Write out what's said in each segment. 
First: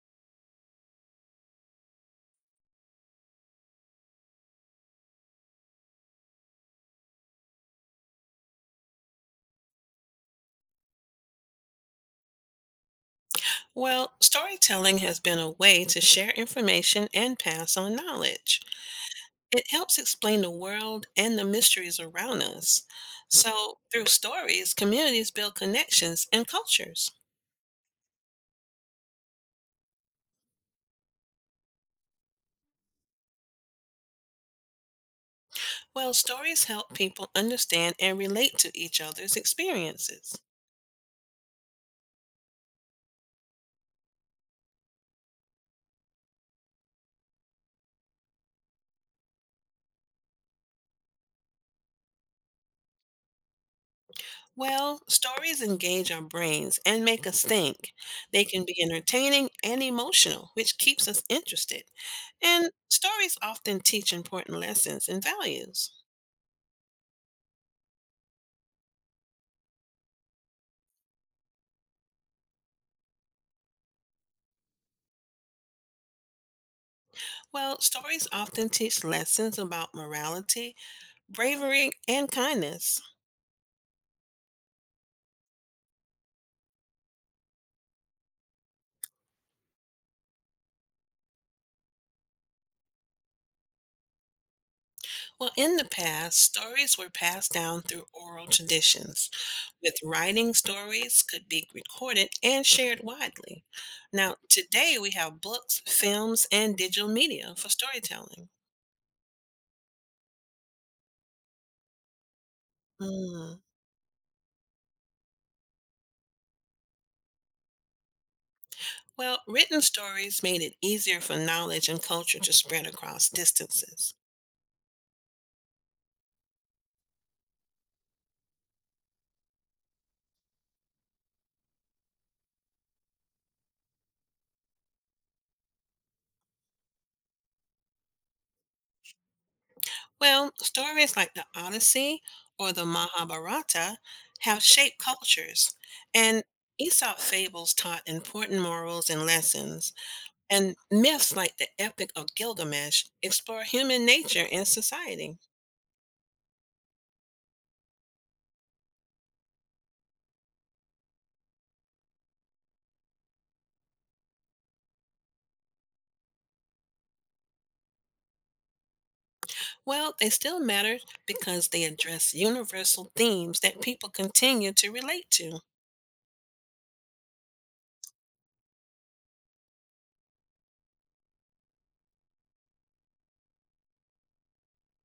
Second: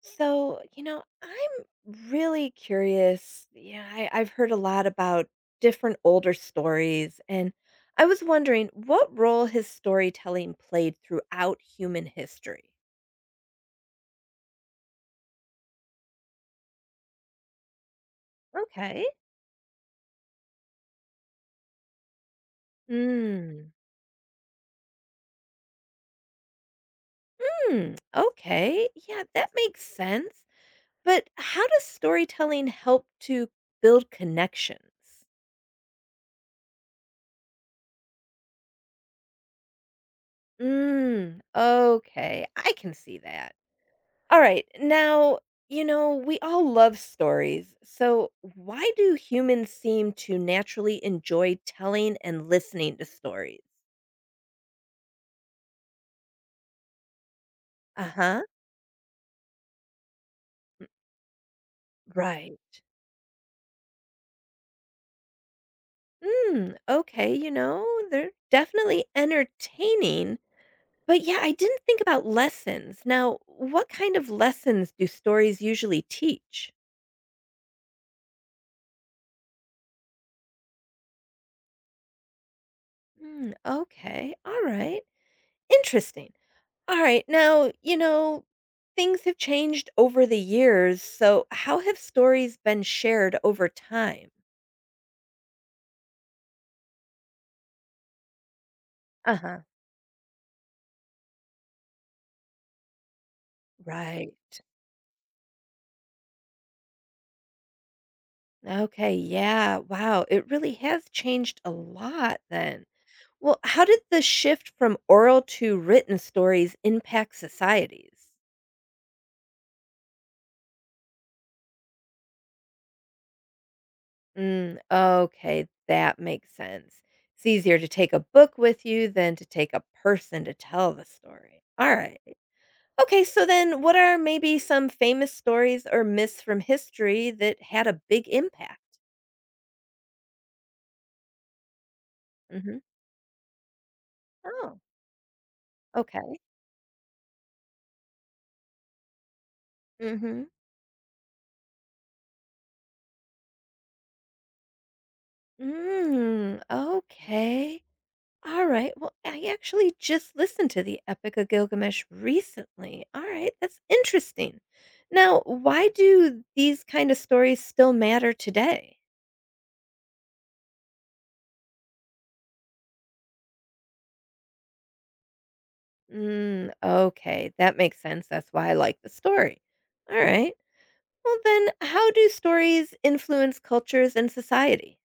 So, I'm really curious. Yeah, I've heard a lot about different older stories, and I was wondering what role has storytelling played throughout human history? Well, storytelling has been a way to share information and pass on knowledge. Okay. It helps explain the world and the mysteries around us. Mm. So, through stories, communities build connections and cultures. Hmm. Okay. Yeah, that makes sense. But how does storytelling help to build connections? Well, stories help people understand and relate to each other's experiences. Mm. Okay. I can see that. All right. Now, we all love stories. So, why do humans seem to naturally enjoy telling and listening to stories? Well, stories engage our brains and make us think. Uh huh. They can be entertaining and emotional, which keeps us interested. Right. And stories often teach important lessons and values. Mm, okay. They're definitely entertaining. But yeah, I didn't think about lessons. Now, what kind of lessons do stories usually teach? Well, stories often teach lessons about morality, bravery, and kindness. Mm, okay. All right. Interesting. All right. Now, things have changed over the years. So, how have stories been shared over time? Well, in the past, stories were passed down through oral traditions, Uh huh. with writing stories could be recorded and shared widely. Right. Now, today we have books, films, and digital media for storytelling. Okay. Yeah. Wow. It really has changed a lot then. Mm. Well, how did the shift from oral to written stories impact societies? Well, written stories made it easier for knowledge and culture to spread across distances. Mm, okay. That makes sense. It's easier to take a book with you than to take a person to tell the story. All right. Okay, so then what are maybe some famous stories or myths from history that had a big impact? Well, stories like the Odyssey or Mhm. the Mahabharata have Oh, shaped cultures, okay. and Aesop fables taught important morals and lessons, Mhm. and myths like the Epic of Gilgamesh explore human nature and society. Mm, okay. All right. Well, I actually just listened to the Epic of Gilgamesh recently. All right, that's interesting. Now, why do these kind of stories still matter today? Well, they still matter because they address universal themes that people continue to relate to. Mm, okay, that makes sense. That's why I like the story. All right. Well, then, how do stories influence cultures and society?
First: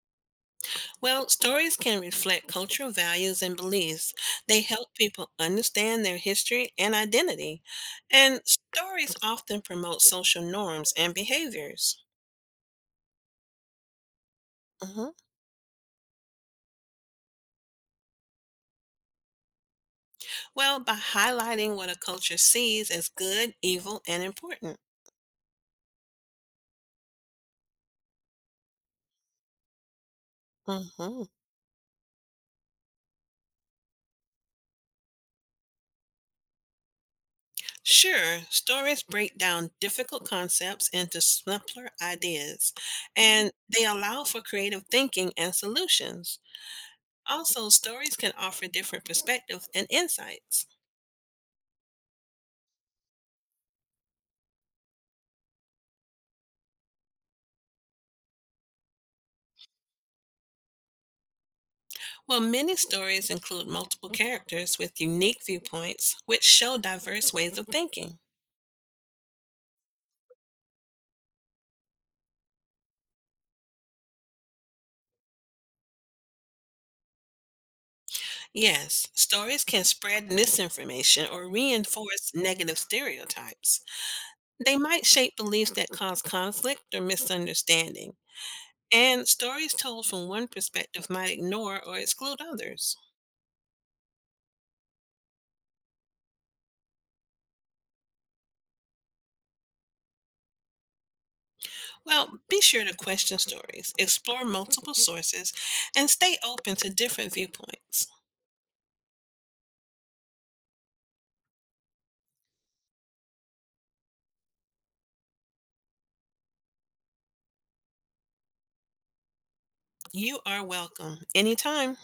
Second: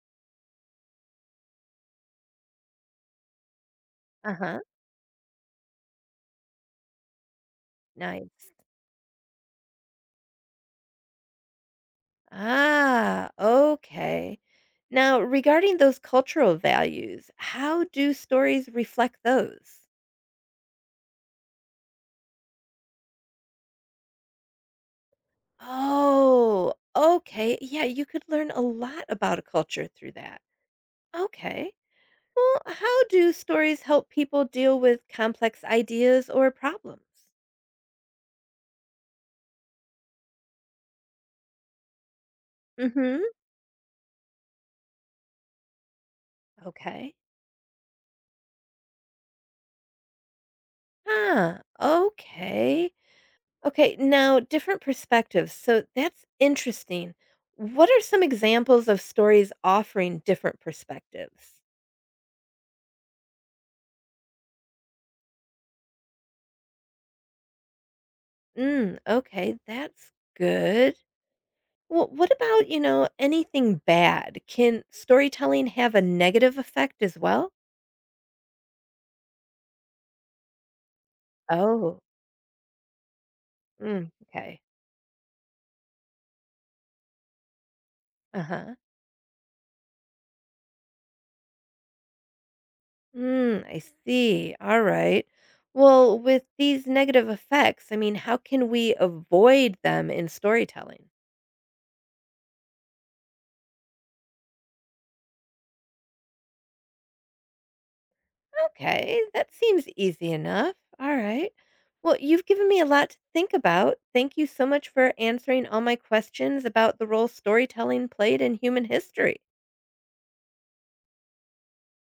Well, stories can reflect cultural values and beliefs. Uh huh. They help people understand their history and identity. And Nice. stories often promote social norms and behaviors. Ah, okay. Mhm. Now, regarding those cultural values, how do stories reflect those? Well, by highlighting what a culture sees as good, evil, and important. Oh, okay. Yeah, you could learn a lot about a culture through that. Mhm. Okay. Well, how do stories help people deal with complex ideas or problems? Sure, stories break down difficult concepts into simpler ideas, Mm hmm. and they allow for creative thinking and solutions. Okay. Also, stories can offer different perspectives and insights. Ah, okay. Okay, now different perspectives. So that's interesting. What are some examples of stories offering different perspectives? Well, many stories include multiple characters with unique viewpoints, which show diverse ways of thinking. Mm, okay, that's good. Well, what about, anything bad? Can storytelling have a negative effect as well? Yes, stories can spread misinformation or Oh, reinforce negative stereotypes. mm, okay. They might shape beliefs that cause conflict or misunderstanding. Uh huh. And stories told from one perspective might ignore or exclude others. Mm, I see. All right. Well, with these negative effects, I mean, how can we avoid them in storytelling? Well, be sure to question stories, explore multiple sources, and stay open to different viewpoints. Okay, that seems easy enough. All right. Well, you've given me a lot to think about. Thank you so much for answering all my questions about the role storytelling played in human history. You are welcome anytime.